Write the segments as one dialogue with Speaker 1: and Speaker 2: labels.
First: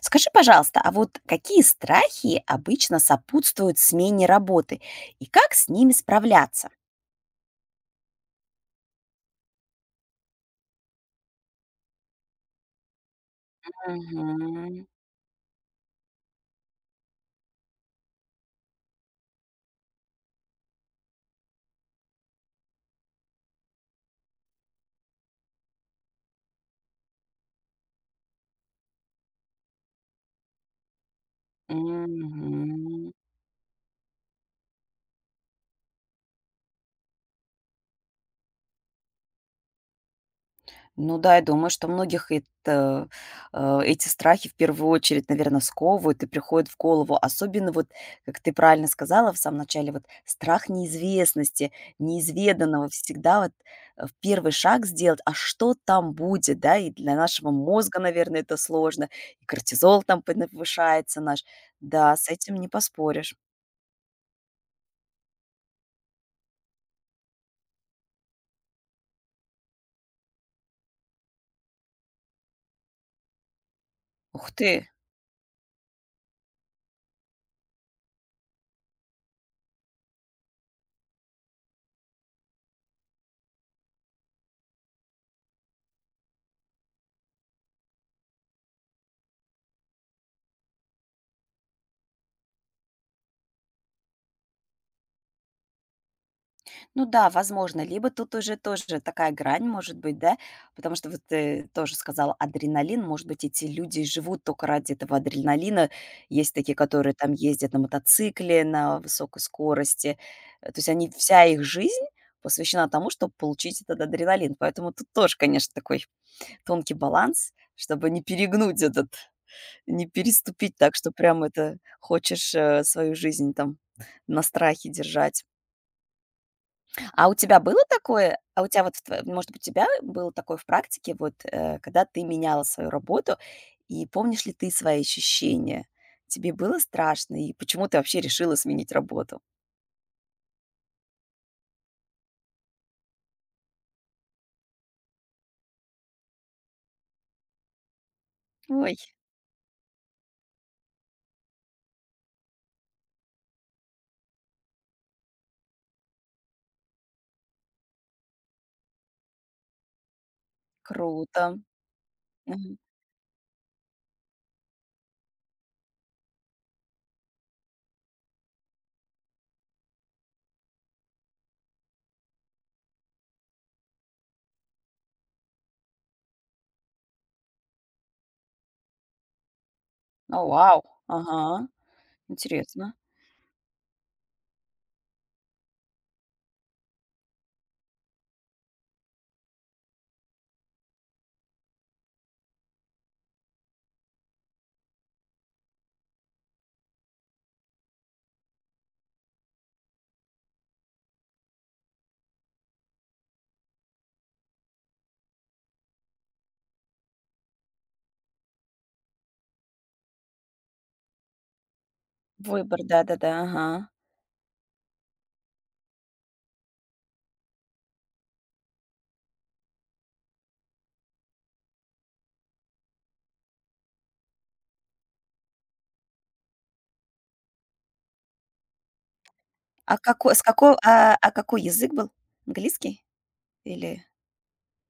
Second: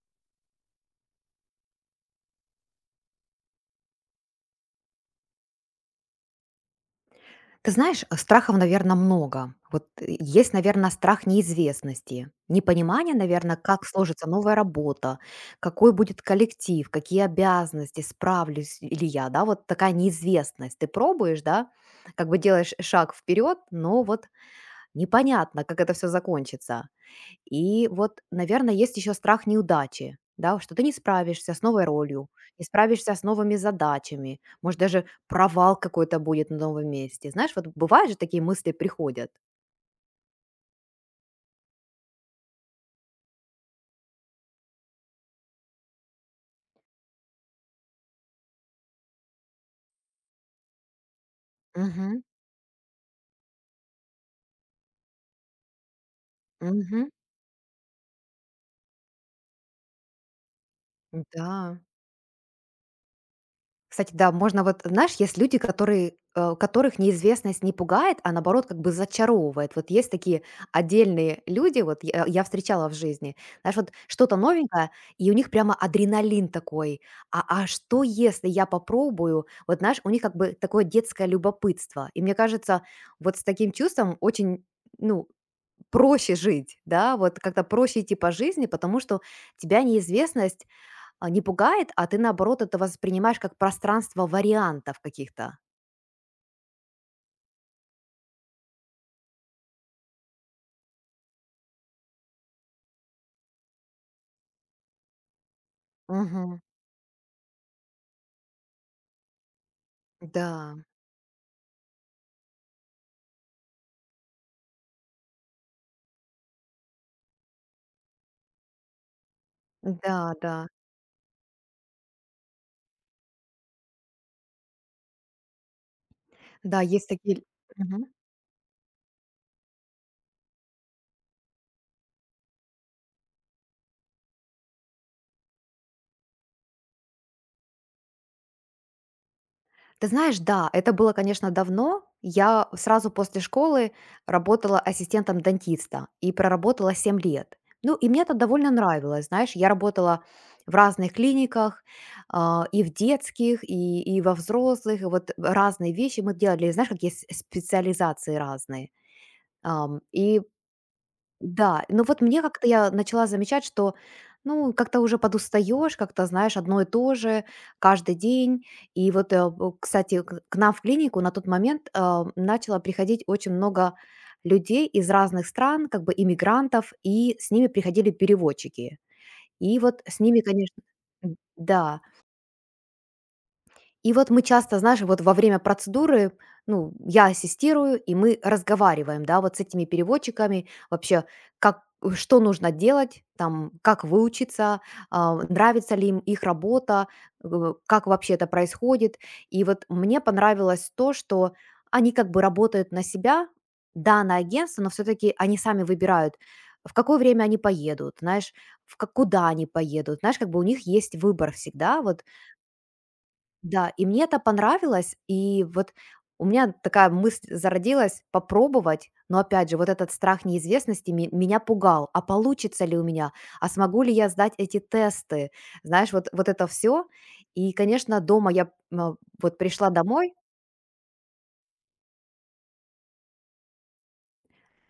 Speaker 1: Скажи, пожалуйста, а вот какие страхи обычно сопутствуют смене работы и как с ними справляться?
Speaker 2: Ты знаешь, страхов, наверное, много. Есть, наверное, страх неизвестности, непонимание, наверное, как сложится новая
Speaker 1: Мгм.
Speaker 2: работа, какой будет коллектив, какие обязанности, справлюсь ли я, да, вот такая неизвестность. Ты пробуешь, да, как бы делаешь шаг вперед, но вот непонятно, как это все закончится. И вот, наверное, есть еще страх неудачи, да, что ты не справишься с новой ролью, не
Speaker 1: Мгм.
Speaker 2: справишься с новыми задачами, может, даже провал какой-то будет на новом месте. Знаешь, вот бывают же такие мысли приходят.
Speaker 1: Ну да, я думаю, что многих эти страхи в первую очередь, наверное, сковывают и приходят в голову. Особенно вот, как ты правильно сказала в самом начале, вот страх неизвестности,
Speaker 2: Мгм,
Speaker 1: неизведанного всегда вот в первый шаг сделать, а что там будет, да, и
Speaker 2: мгм,
Speaker 1: для нашего мозга, наверное, это сложно, и кортизол там повышается наш.
Speaker 2: да.
Speaker 1: Да, с этим не поспоришь.
Speaker 2: Кстати, да, можно вот, знаешь, есть люди, которые, которых неизвестность не пугает, а наоборот как бы зачаровывает. Вот есть такие отдельные люди, вот я встречала в жизни, знаешь, вот что-то
Speaker 1: Ух ты.
Speaker 2: новенькое, и у них прямо адреналин такой. А что если я попробую? Вот, знаешь, у них как бы такое детское любопытство. И мне кажется, вот с таким чувством очень, ну, проще жить, да, вот как-то проще идти по жизни, потому что тебя неизвестность не пугает, а ты, наоборот, это воспринимаешь как пространство вариантов каких-то.
Speaker 1: Ну да, возможно, либо тут уже тоже такая грань может быть, да, потому что вот ты тоже сказала адреналин, может быть, эти люди живут только ради этого адреналина, есть
Speaker 2: Мгм.
Speaker 1: такие, которые там ездят на мотоцикле на высокой скорости,
Speaker 2: Да,
Speaker 1: то есть они, вся их жизнь посвящена тому, чтобы получить этот адреналин, поэтому тут тоже, конечно, такой тонкий баланс, чтобы не перегнуть этот, не
Speaker 2: да, да.
Speaker 1: переступить так, что прям это хочешь свою жизнь там на страхе держать.
Speaker 2: Да, есть
Speaker 1: А у
Speaker 2: такие.
Speaker 1: тебя было
Speaker 2: Мгм.
Speaker 1: такое? А у тебя вот, в тво может быть, у тебя было такое в практике, вот, когда ты меняла свою работу? И помнишь ли ты свои ощущения? Тебе было страшно? И почему ты вообще решила сменить работу?
Speaker 2: Ты знаешь, да, это было, конечно, давно. Я сразу после школы работала ассистентом дантиста и проработала 7 лет. Ну, и мне это довольно
Speaker 1: Ой,
Speaker 2: нравилось, знаешь. Я работала в разных клиниках, и в детских, и во взрослых. И вот разные вещи мы делали. Знаешь, как есть специализации разные. И
Speaker 1: круто.
Speaker 2: да, ну вот мне как-то
Speaker 1: Мгм.
Speaker 2: я начала замечать, что, ну, как-то уже подустаешь, как-то, знаешь, одно и то же каждый день. И вот, кстати, к нам в клинику на тот момент начало приходить очень много людей из разных стран, как бы иммигрантов, и с ними приходили переводчики. И вот с ними,
Speaker 1: О,
Speaker 2: конечно,
Speaker 1: вау. Ага,
Speaker 2: да,
Speaker 1: интересно.
Speaker 2: и вот мы часто, знаешь, вот во время процедуры, ну, я ассистирую, и мы разговариваем, да, вот с этими переводчиками вообще, как, что нужно делать, там, как выучиться, нравится ли им их работа, как вообще это происходит. И вот мне понравилось то, что они как бы работают на себя, да, на агентство, но все-таки они сами выбирают, в какое время они поедут, знаешь, в как, куда они поедут, знаешь, как бы у них есть выбор всегда, вот
Speaker 1: Выбор, да-да-да, ага.
Speaker 2: да, и мне это понравилось. И вот у меня такая мысль зародилась попробовать, но опять же, вот этот страх неизвестности меня пугал. А получится ли у меня? А смогу ли я сдать эти тесты? Знаешь, вот это все. И, конечно, дома я вот пришла
Speaker 1: А
Speaker 2: домой.
Speaker 1: какой, с какого, а какой язык был? Английский или.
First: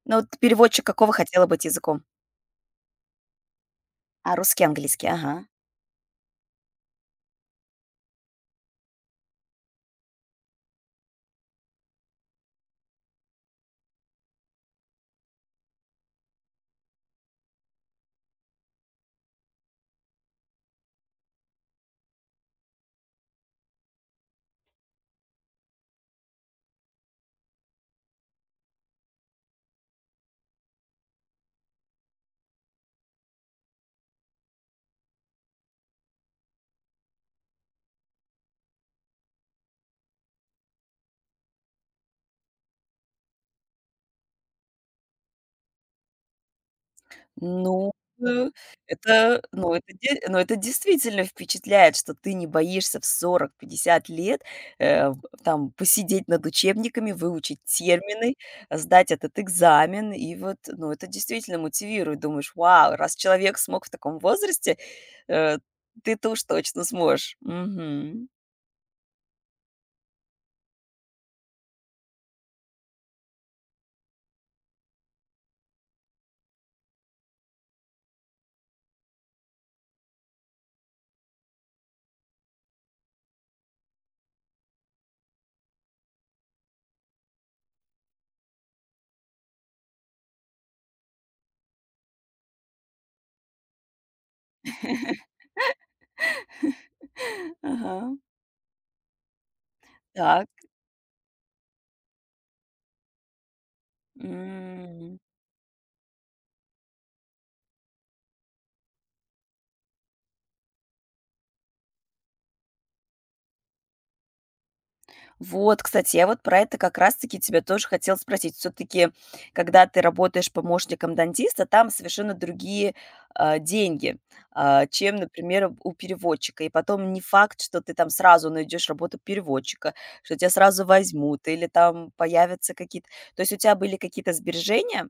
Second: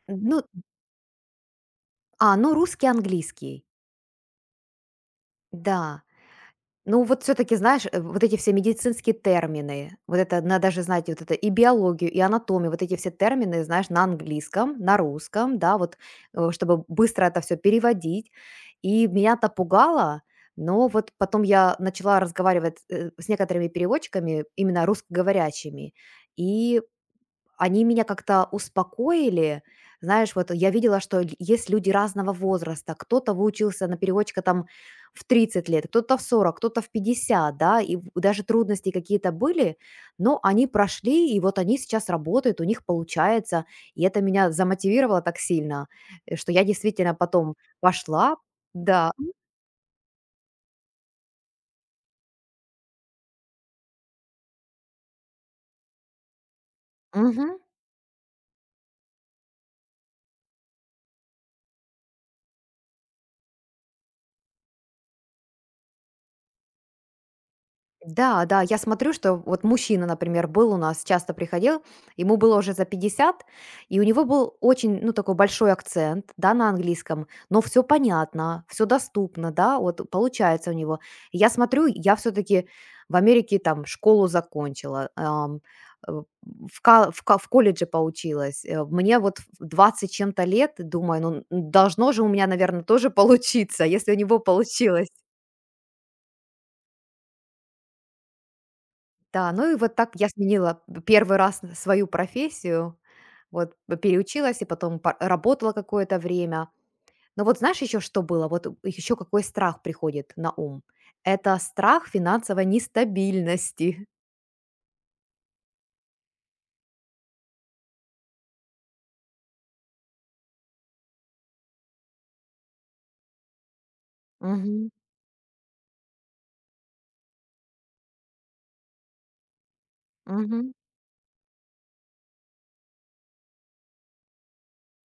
Speaker 1: Ну, вот
Speaker 2: Ну,
Speaker 1: переводчик какого хотела быть языком?
Speaker 2: ну, русский, английский.
Speaker 1: А, русский, английский, ага.
Speaker 2: Да. Ну, вот все таки знаешь, вот эти все медицинские термины, вот это надо даже знать вот это и биологию, и анатомию, вот эти все термины, знаешь, на английском, на русском, да, вот, чтобы быстро это все переводить. И меня это пугало, но вот потом я начала разговаривать, с некоторыми переводчиками, именно русскоговорящими, и они меня как-то успокоили. Знаешь, вот я видела, что есть люди разного возраста. Кто-то выучился на переводчика там в 30 лет, кто-то в 40, кто-то в 50, да, даже трудности какие-то были, но они прошли, и вот они сейчас работают, у них получается, и это меня замотивировало так сильно, что я действительно потом
Speaker 1: Ну,
Speaker 2: пошла,
Speaker 1: э,
Speaker 2: да.
Speaker 1: это действительно впечатляет, что ты не боишься в 40-50 лет, э, в там посидеть над учебниками,
Speaker 2: Мгм.
Speaker 1: выучить термины, сдать этот экзамен. И вот, ну, это действительно мотивирует. Думаешь: "Вау, раз человек смог в таком возрасте, э, ты-то уж точно сможешь". Мгм.
Speaker 2: Да, да, я смотрю, что вот мужчина, например, был у нас, часто приходил, ему было уже за 50, и у него был очень, ну, такой большой акцент, да, на английском, но все понятно, все доступно, да, вот получается у него. И я смотрю, я все-таки в Америке там школу закончила, ам, э, в, ка- в, ка- в колледже поучилась. Мне вот в 20 чем-то лет, думаю, ну, должно же у меня, наверное, тоже получиться, если у него получилось.
Speaker 1: Ага.
Speaker 2: Да, ну и вот так я
Speaker 1: Так.
Speaker 2: сменила п 1 раз н свою профессию. Вот п переучилась и потом па
Speaker 1: М.
Speaker 2: работала какое-то время. Но вот знаешь еще что было? Вот еще какой страх приходит на ум? Это страх финансовой нестабильности.
Speaker 1: Вот, кстати, я вот про это как раз-таки тебя тоже хотела спросить. Все-таки, когда ты работаешь помощником дантиста, там совершенно другие деньги,
Speaker 2: Мгм.
Speaker 1: чем, например, у переводчика. И потом не факт, что ты там сразу найдешь работу переводчика, что тебя
Speaker 2: Мгм.
Speaker 1: сразу возьмут, или там появятся какие-то. То есть у тебя были какие-то сбережения?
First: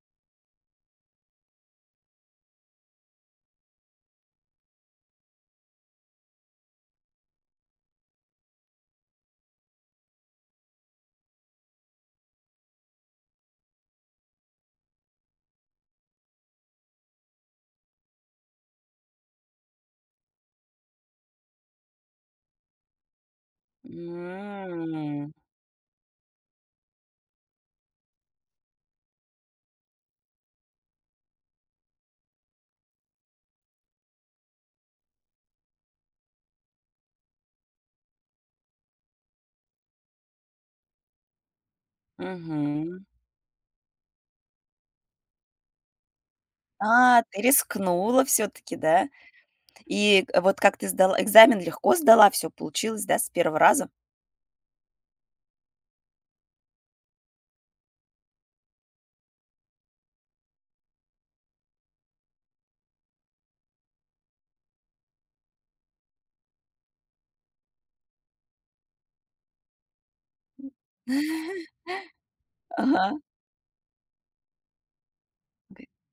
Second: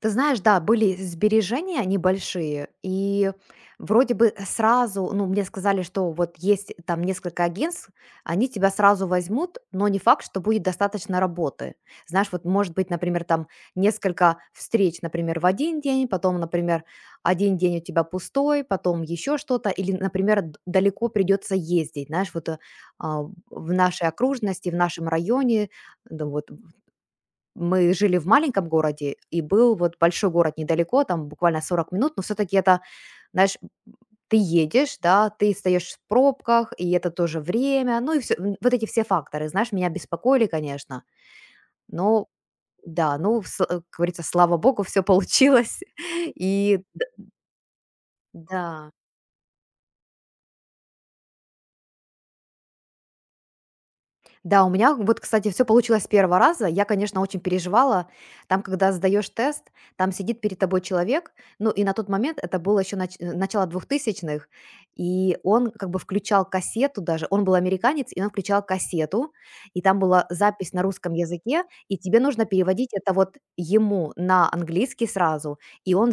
Speaker 2: Ты знаешь, да, были сбережения небольшие, и вроде бы сразу, ну, мне сказали, что вот есть там несколько агентств, они тебя сразу возьмут, но не факт, что будет достаточно работы. Знаешь, вот может быть, например, там несколько встреч, например, в один день, потом, например, один день у тебя пустой, потом еще что-то, или, например, далеко придется ездить, знаешь, вот а, в нашей окружности, в нашем
Speaker 1: М,
Speaker 2: районе, да, вот мы жили в маленьком городе, и был вот большой город недалеко, там буквально 40 минут, но все-таки это, знаешь, ты едешь, да, ты стоишь в пробках, и это тоже время, ну и все, вот эти все факторы, знаешь, меня беспокоили, конечно, но
Speaker 1: мгм.
Speaker 2: да, ну, как говорится, слава богу, все получилось, и
Speaker 1: А, ты рискнула все-таки,
Speaker 2: да.
Speaker 1: да? И вот Экзамен легко сдала, все получилось, да, с первого раза?
Speaker 2: Да, у меня вот, кстати, все получилось с 1 раза. Я, конечно, очень переживала. Там, когда сдаешь тест, там сидит перед тобой человек. Ну, и на тот момент это было еще начало 2000-х, и он как бы включал кассету даже. Он был американец, и он включал кассету, и там была запись на русском языке, и тебе нужно переводить
Speaker 1: Ага,
Speaker 2: это вот ему на английский сразу,
Speaker 1: г
Speaker 2: и он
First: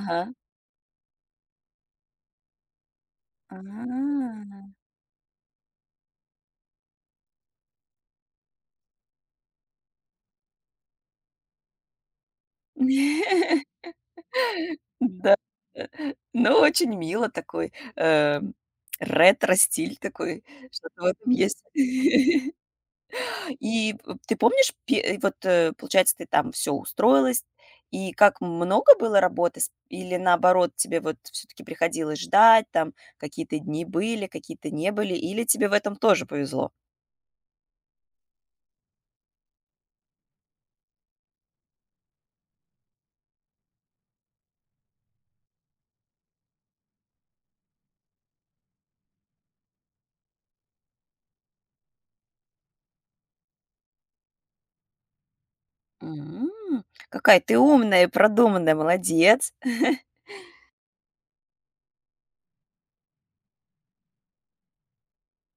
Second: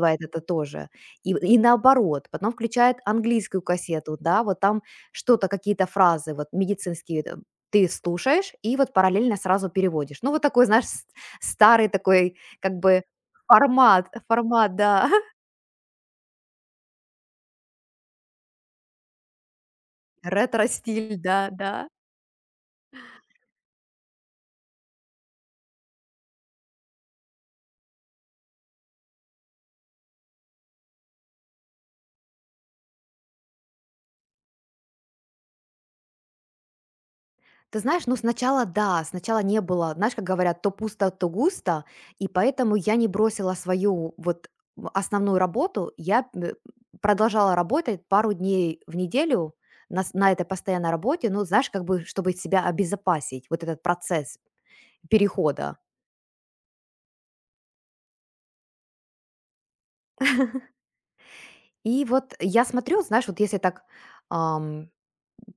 Speaker 1: ага.
Speaker 2: это тоже. И наоборот, потом включает английскую кассету,
Speaker 1: А.
Speaker 2: да, вот там что-то, какие-то фразы, вот медицинские, ты слушаешь и вот параллельно сразу переводишь. Ну, вот такой, знаешь, с старый такой как бы формат, да.
Speaker 1: Да. Э, ну, очень мило такой, ретро-стиль такой, что-то в
Speaker 2: Ретро-стиль,
Speaker 1: этом
Speaker 2: да,
Speaker 1: есть.
Speaker 2: да.
Speaker 1: И п ты помнишь, пе э, вот, получается, ты там все устроилась, и как много было работы с или наоборот, тебе вот все таки приходилось ждать, там какие-то дни были, какие-то не были, или тебе в этом тоже повезло?
Speaker 2: Ты знаешь, ну, сначала да, сначала не было, знаешь, как говорят: "То пусто, то густо". И поэтому я не бросила свою вот в основную работу. Я п Продолжала работать пару дней в неделю на этой постоянной работе. Ну, знаешь, как бы чтобы себя обезопасить, вот этот процесс перехода.
Speaker 1: М, какая ты умная и продуманная, молодец!
Speaker 2: И вот я смотрю, знаешь, вот если так, ам,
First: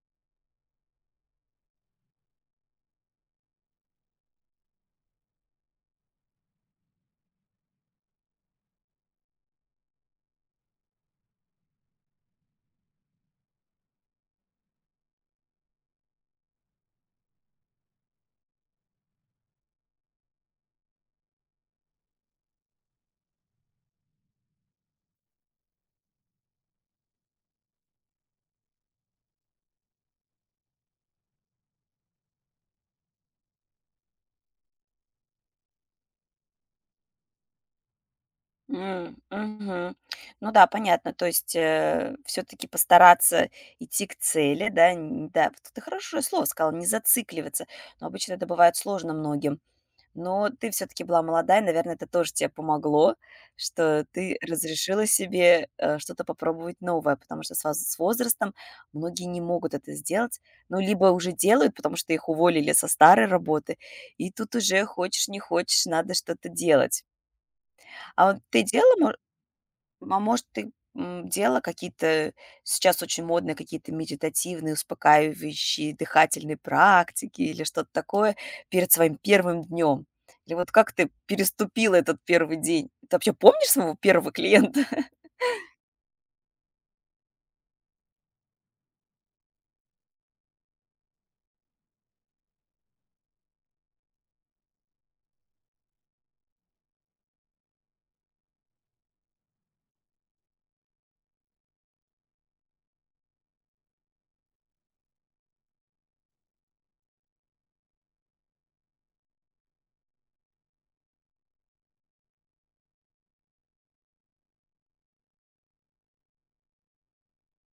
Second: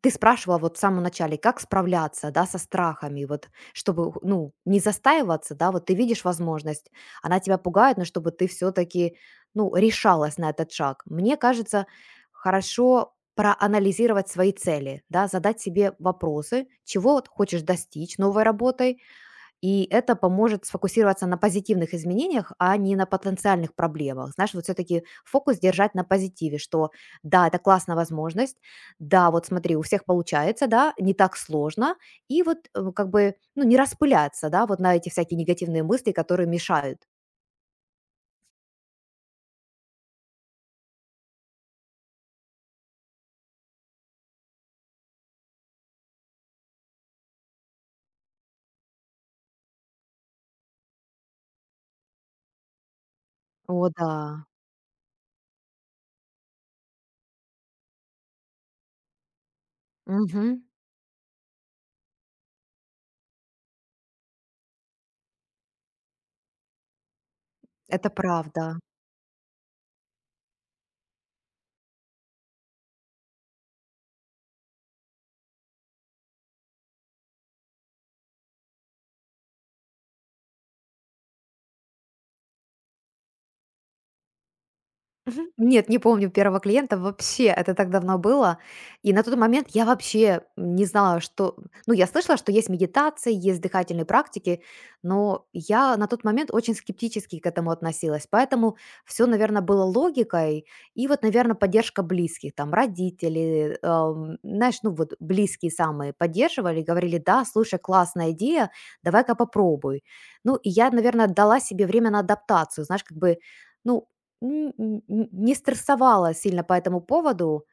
Speaker 2: ты спрашивала вот в самом начале, как справляться, да, со страхами, вот, чтобы, ну, не застаиваться, да, вот ты видишь возможность, она тебя пугает, но чтобы ты все-таки, ну, решалась на этот шаг. Мне кажется, хорошо проанализировать свои цели, да, задать себе вопросы, чего вот хочешь достичь новой работой, и это поможет сфокусироваться на позитивных изменениях, а не на потенциальных проблемах. Знаешь, вот все-таки фокус держать на позитиве, что да, это классная возможность, да, вот смотри, у всех получается, да, не так сложно, и вот как бы, ну, не распыляться, да, вот на эти всякие негативные мысли, которые мешают.
Speaker 1: М, мгм. Ну да, понятно. То есть, все таки постараться идти к цели, да, н да. Вот ты хорошее слово сказала, не зацикливаться. Но обычно это бывает сложно многим. Но ты все таки была молодая, наверное, это тоже тебе помогло,
Speaker 2: О,
Speaker 1: что
Speaker 2: да.
Speaker 1: ты разрешила себе, что-то попробовать новое, потому что с возрастом многие не могут это сделать.
Speaker 2: Мгм.
Speaker 1: Ну, либо уже делают, потому что их уволили со старой работы, и тут уже хочешь не хочешь, надо что-то делать.
Speaker 2: Это
Speaker 1: А вот ты
Speaker 2: правда.
Speaker 1: делала, ну, А может, ты, делала какие-то, сейчас очень модные какие-то медитативные, успокаивающие дыхательные практики или что-то такое перед своим первым днем? Или вот как ты переступила этот первый день? Ты вообще помнишь своего первого клиента?
Speaker 2: Мгм. Нет, не помню первого клиента вообще, это так давно было. И на тот момент я вообще не знала, что... Ну, я слышала, что есть медитации, есть дыхательные практики, но я на тот момент очень скептически к этому относилась. Поэтому все, наверное, было логикой и вот, наверное, поддержка близких, там, родители, знаешь, ну вот близкие самые поддерживали, говорили, да, слушай, классная идея, давай-ка попробуй. Ну, и я, наверное, дала себе время на адаптацию, знаешь, как бы ну, не стрессовала сильно по этому поводу.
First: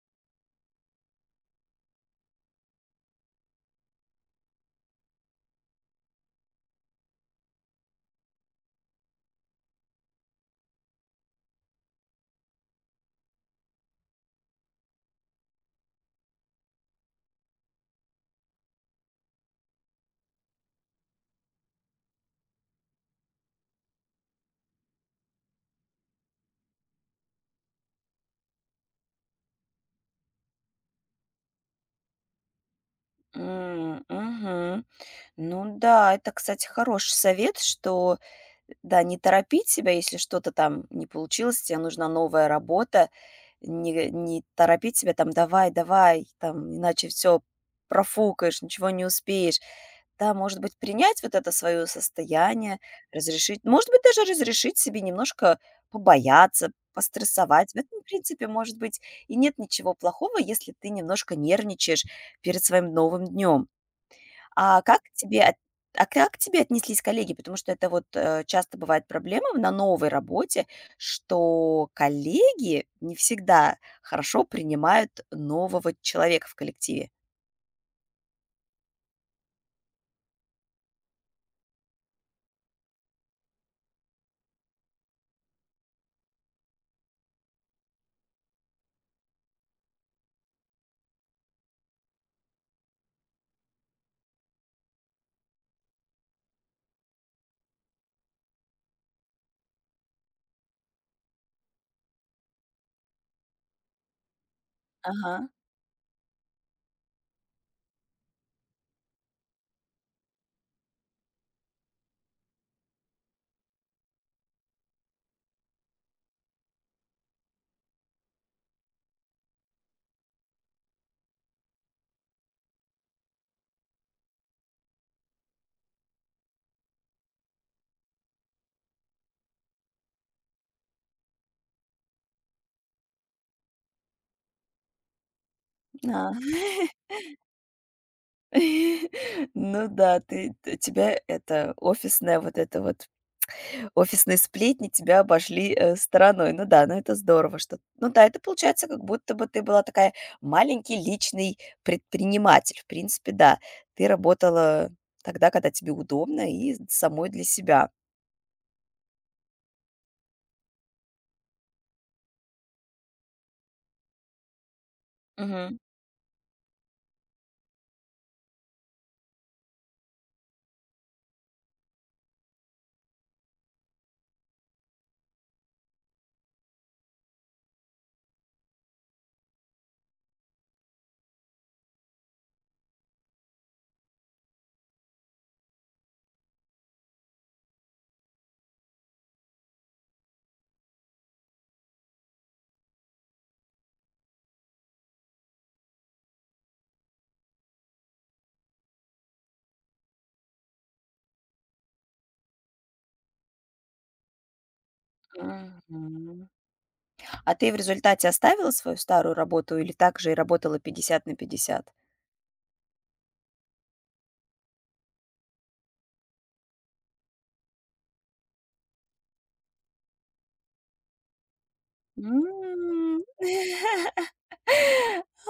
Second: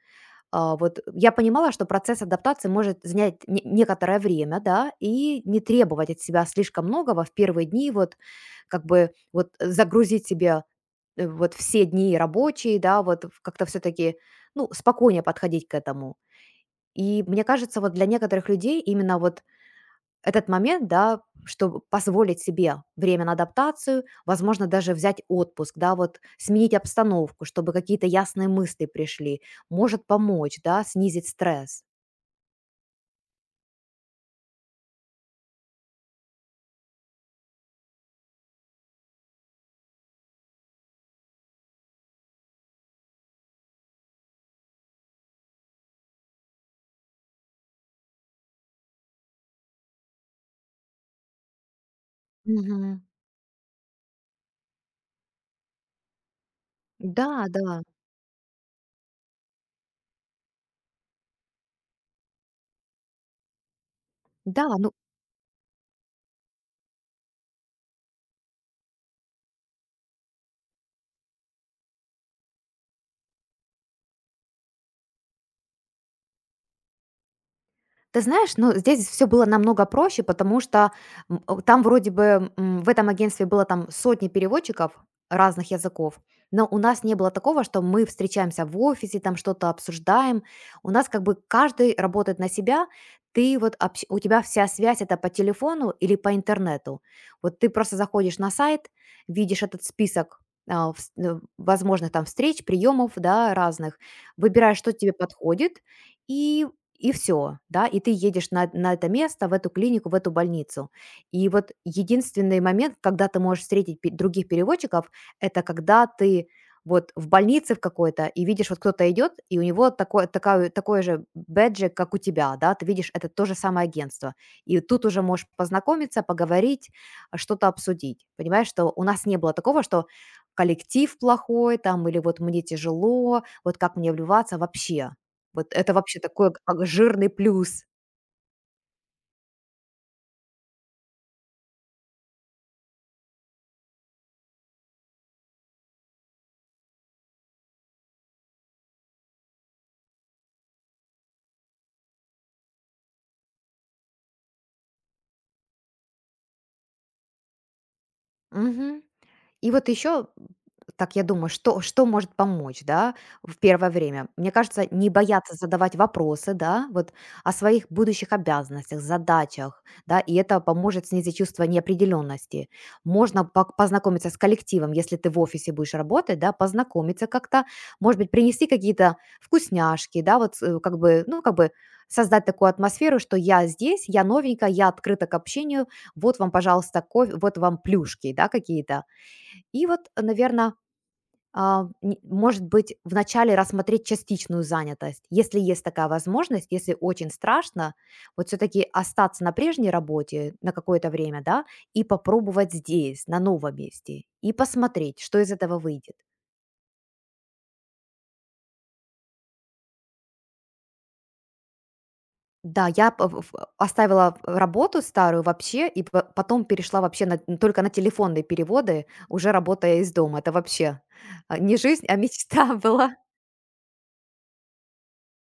Speaker 2: Вот я понимала, что процесс адаптации может занять некоторое время, да, и не требовать от себя слишком многого в первые дни, вот как бы вот загрузить себе вот все дни рабочие, да, как-то все-таки, ну, спокойнее подходить к этому. И мне кажется, вот для некоторых людей именно вот этот момент, да, чтобы позволить себе время на адаптацию, возможно, даже взять отпуск, да, вот сменить обстановку, чтобы какие-то ясные мысли пришли, может помочь, да, снизить стресс.
Speaker 1: М, мгм. Ну да, это, кстати, хороший совет, что да, не торопить себя, если что-то там не получилось, тебе нужна новая работа. Не торопить себя там, давай, давай, там, иначе все профукаешь, ничего не успеешь. Да, может быть, принять вот это свое состояние,
Speaker 2: Мгм.
Speaker 1: разрешить, может быть, даже разрешить себе немножко побояться,
Speaker 2: Да,
Speaker 1: пострессовать. В
Speaker 2: да.
Speaker 1: этом, в принципе, может быть, и нет ничего плохого, если ты немножко нервничаешь перед своим новым днем.
Speaker 2: Да,
Speaker 1: А
Speaker 2: ну.
Speaker 1: как к тебе от а как к тебе отнеслись коллеги? Потому что это вот, часто бывает проблема на новой работе, что коллеги не всегда хорошо принимают нового человека в коллективе.
Speaker 2: Ты знаешь, ну, здесь все было намного проще, потому что, там вроде бы, в этом агентстве было там сотни переводчиков разных языков, но у нас не было такого, что мы встречаемся в офисе, там что-то обсуждаем. У нас как бы каждый работает на себя. Ты вот общ у тебя вся связь — это по телефону или по интернету. Вот ты просто заходишь на сайт, видишь этот список, возможных там встреч, приемов, да, разных, выбираешь, что тебе
Speaker 1: Ага,
Speaker 2: подходит, и все, да, и ты едешь на это место, в эту клинику, в эту больницу. И вот единственный момент, когда ты можешь встретить пе других переводчиков, это когда ты вот в больнице в какой-то и видишь, вот кто-то идет, и у него такой же бэджик, как у тебя, да, ты видишь, это то же самое агентство. И тут уже можешь познакомиться, поговорить, что-то обсудить. Понимаешь, что у нас не было такого, что коллектив плохой там или вот мне тяжело, вот как мне вливаться вообще. Вот это вообще
Speaker 1: да.
Speaker 2: такой, как жирный плюс.
Speaker 1: Ну да, ты т тебя это офисная вот эта вот офисные сплетни тебя обошли, стороной. Ну да, ну это здорово, что, ну да, это получается, как будто бы ты была такая маленький личный предприниматель. В принципе, да, ты работала тогда, когда тебе удобно и самой для себя.
Speaker 2: Мгм. И вот еще, так я думаю, что, что может помочь, да, в первое время? Мне кажется, не бояться
Speaker 1: Мгм.
Speaker 2: задавать вопросы, да, вот о своих будущих обязанностях, задачах, да, и это поможет снизить чувство неопределенности. Можно познакомиться с коллективом, если ты в офисе будешь работать, да, познакомиться как-то, может быть, принести какие-то вкусняшки, да, вот как бы, ну, как бы создать такую атмосферу, что я здесь, я новенькая, я открыта к общению, вот вам, пожалуйста, кофе, вот вам плюшки, да, какие-то и вот, наверное, может быть, вначале рассмотреть частичную занятость, если есть такая возможность. Если очень страшно, вот все таки остаться на прежней работе на какое-то время, да, и попробовать здесь, на новом месте, и посмотреть, что из этого выйдет.
Speaker 1: Мгм. А ты в результате оставила свою старую работу или так же и работала 50 на 50?
Speaker 2: Да, я п в оставила работу старую вообще и п потом перешла вообще на только на телефонные переводы, уже работая из дома. Это вообще, не жизнь, а мечта была.
Speaker 1: М.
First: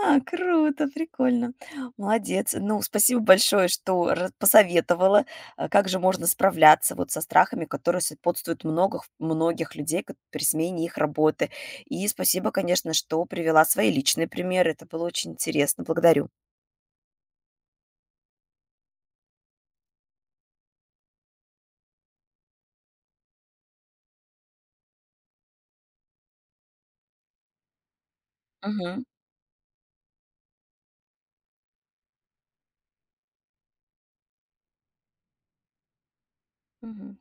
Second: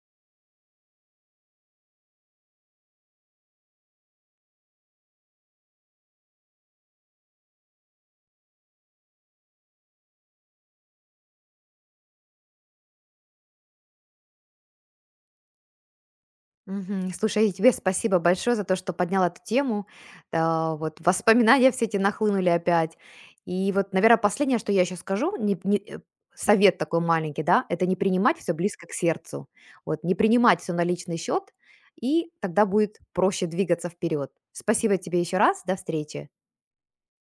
Speaker 1: А, круто, прикольно. Молодец. Ну, спасибо большое, что посоветовала, как же можно справляться вот со страхами, которые сопутствуют многих, многих людей при смене их работы. И спасибо, конечно, что привела свои личные примеры. Это было очень интересно. Благодарю.
Speaker 2: Мгм. Слушай, и тебе спасибо большое за то, что поднял эту тему. Да, вот воспоминания все эти нахлынули опять. И вот, наверное, последнее, что я еще скажу, не- не, э, совет такой маленький, да, это не принимать все близко к
Speaker 1: Мгм.
Speaker 2: сердцу. Вот, не принимать все на личный счет, и тогда будет проще двигаться вперед. Спасибо тебе еще раз, до встречи.
Speaker 1: Мгм.